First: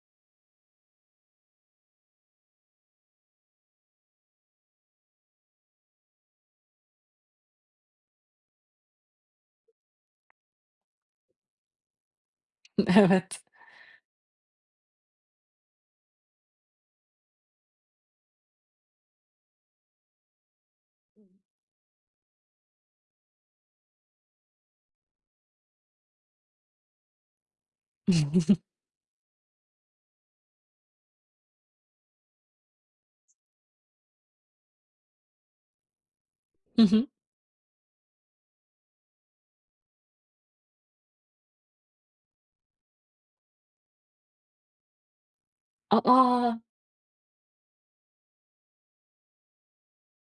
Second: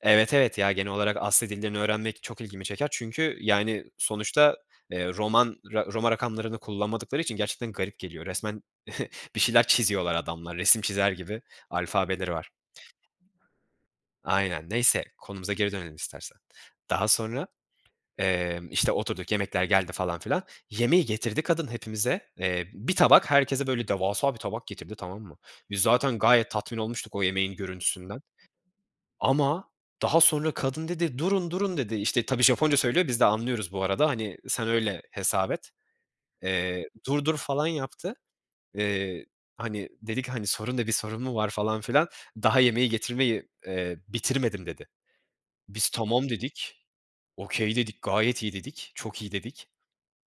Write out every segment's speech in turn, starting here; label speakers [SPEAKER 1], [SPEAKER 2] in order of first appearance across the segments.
[SPEAKER 1] Evet, evet, ya genel olarak Asya dillerini öğrenmek çok ilgimi çeker. Çünkü, yani, sonuçta, eee, roman, ro roma rakamlarını kullanmadıkları için gerçekten garip geliyor. Resmen bir şeyler çiziyorlar adamlar, resim çizer gibi alfabeleri var.
[SPEAKER 2] Evet.
[SPEAKER 1] Aynen, neyse. Konumuza geri dönelim istersen. Daha sonra, emm, işte, oturduk, yemekler geldi falan filan. Yemeği getirdi kadın hepimize. Eee, bir tabak herkese böyle devasa bir tabak getirdi, tamam mı? Biz zaten gayet tatmin olmuştuk o yemeğin görüntüsünden. Ama daha sonra kadın dedi, durun durun, dedi işte. Tabii Japonca söylüyor, de anlıyoruz bu arada. Hani, sen öyle hesap et.
[SPEAKER 2] Hı
[SPEAKER 1] Eee,
[SPEAKER 2] hı.
[SPEAKER 1] dur dur falan yaptı. Eee, hani, dedik hani sorun ne bir sorun mu var falan filan. Daha yemeği getirmeyi, eee, bitirmedim dedi. Biz
[SPEAKER 2] A,
[SPEAKER 1] tamam
[SPEAKER 2] a!
[SPEAKER 1] dedik, okay dedik, gayet iyi dedik, çok iyi dedik.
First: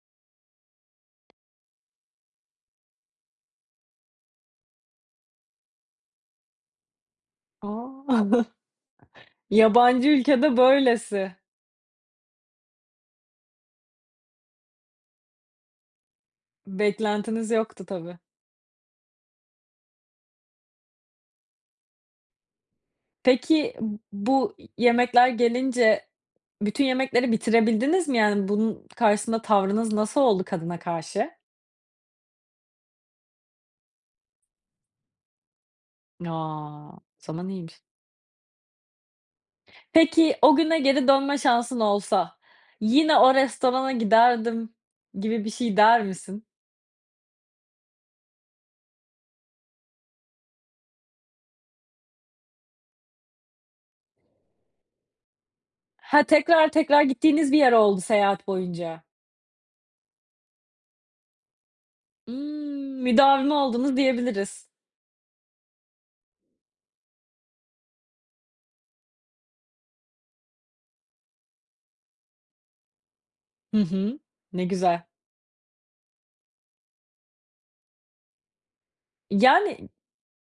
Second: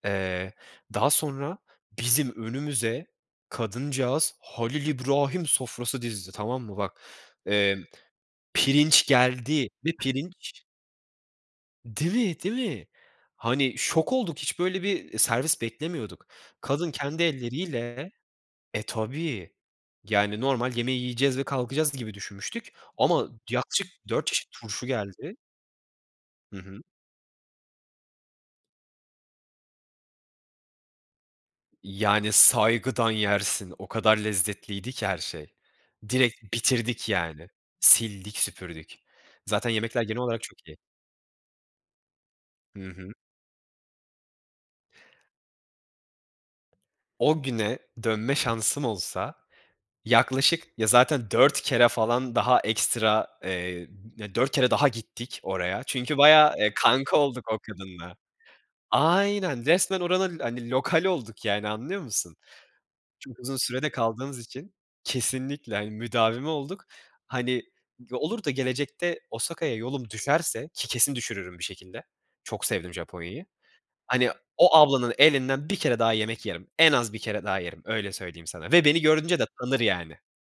[SPEAKER 1] Eee, daha sonra bizim önümüze kadıncağız Halil İbrahim sofrası dizdi, tamam mı? Bak, emm,
[SPEAKER 2] A!
[SPEAKER 1] pirinç geldi. Bir
[SPEAKER 2] Yabancı ülkede
[SPEAKER 1] pirinç
[SPEAKER 2] böylesi.
[SPEAKER 1] Değil mi, değil mi? Hani, şok olduk, hiç böyle bir, eee, servis beklemiyorduk. Kadın kendi
[SPEAKER 2] Beklentiniz yoktu
[SPEAKER 1] elleriyle
[SPEAKER 2] tabii.
[SPEAKER 1] e, tabii, yani normal yemeği yiyeceğiz ve kalkacağız gibi düşünmüştük ama
[SPEAKER 2] Peki,
[SPEAKER 1] yaklaşık 4 çeşit
[SPEAKER 2] bu
[SPEAKER 1] turşu
[SPEAKER 2] yemekler
[SPEAKER 1] geldi.
[SPEAKER 2] gelince,
[SPEAKER 1] Hı hı.
[SPEAKER 2] bütün yemekleri bitirebildiniz mi? Yani, bunun karşısında tavrınız nasıl oldu kadına karşı?
[SPEAKER 1] Yani saygıdan yersin o kadar lezzetliydi ki her şey.
[SPEAKER 2] Ya
[SPEAKER 1] Direkt
[SPEAKER 2] o
[SPEAKER 1] bitirdik
[SPEAKER 2] zaman
[SPEAKER 1] yani.
[SPEAKER 2] iyiymiş.
[SPEAKER 1] Sildik süpürdük. Zaten yemekler genel
[SPEAKER 2] Peki,
[SPEAKER 1] olarak
[SPEAKER 2] o
[SPEAKER 1] çok iyi.
[SPEAKER 2] güne geri dönme şansın olsa,
[SPEAKER 1] Hı hı.
[SPEAKER 2] yine o restorana giderdim gibi bir şey der misin?
[SPEAKER 1] O güne, dönme şansım olsa, yaklaşık ya, zaten 4 kere falan daha ekstra eee, 4, kere daha gittik oraya. Çünkü
[SPEAKER 2] Ha.
[SPEAKER 1] bayağı,
[SPEAKER 2] Tekrar
[SPEAKER 1] eee,
[SPEAKER 2] tekrar
[SPEAKER 1] kanka olduk
[SPEAKER 2] gittiğiniz bir
[SPEAKER 1] o
[SPEAKER 2] yer oldu
[SPEAKER 1] kadınla.
[SPEAKER 2] seyahat boyunca.
[SPEAKER 1] Aynen resmen oranın hani lokali olduk. Yani anlıyor musun?
[SPEAKER 2] Imm,
[SPEAKER 1] Çok
[SPEAKER 2] müdavimi
[SPEAKER 1] uzun sürede
[SPEAKER 2] oldunuz
[SPEAKER 1] kaldığımız
[SPEAKER 2] diyebiliriz.
[SPEAKER 1] için Kesinlikle. Hani, müdavimi olduk. Hani, olur da gelecekte Osaka'ya yolum düşerse, ki kesin düşürürüm bir şekilde Çok sevdim Japonya'yı.
[SPEAKER 2] Hı hı.
[SPEAKER 1] Hani
[SPEAKER 2] Ne
[SPEAKER 1] o
[SPEAKER 2] güzel.
[SPEAKER 1] ablanın elinden bir kere daha yemek yerim. En az bir kere daha yerim, öyle söyleyeyim sana ve beni görünce de tanır
[SPEAKER 2] Yani
[SPEAKER 1] yani.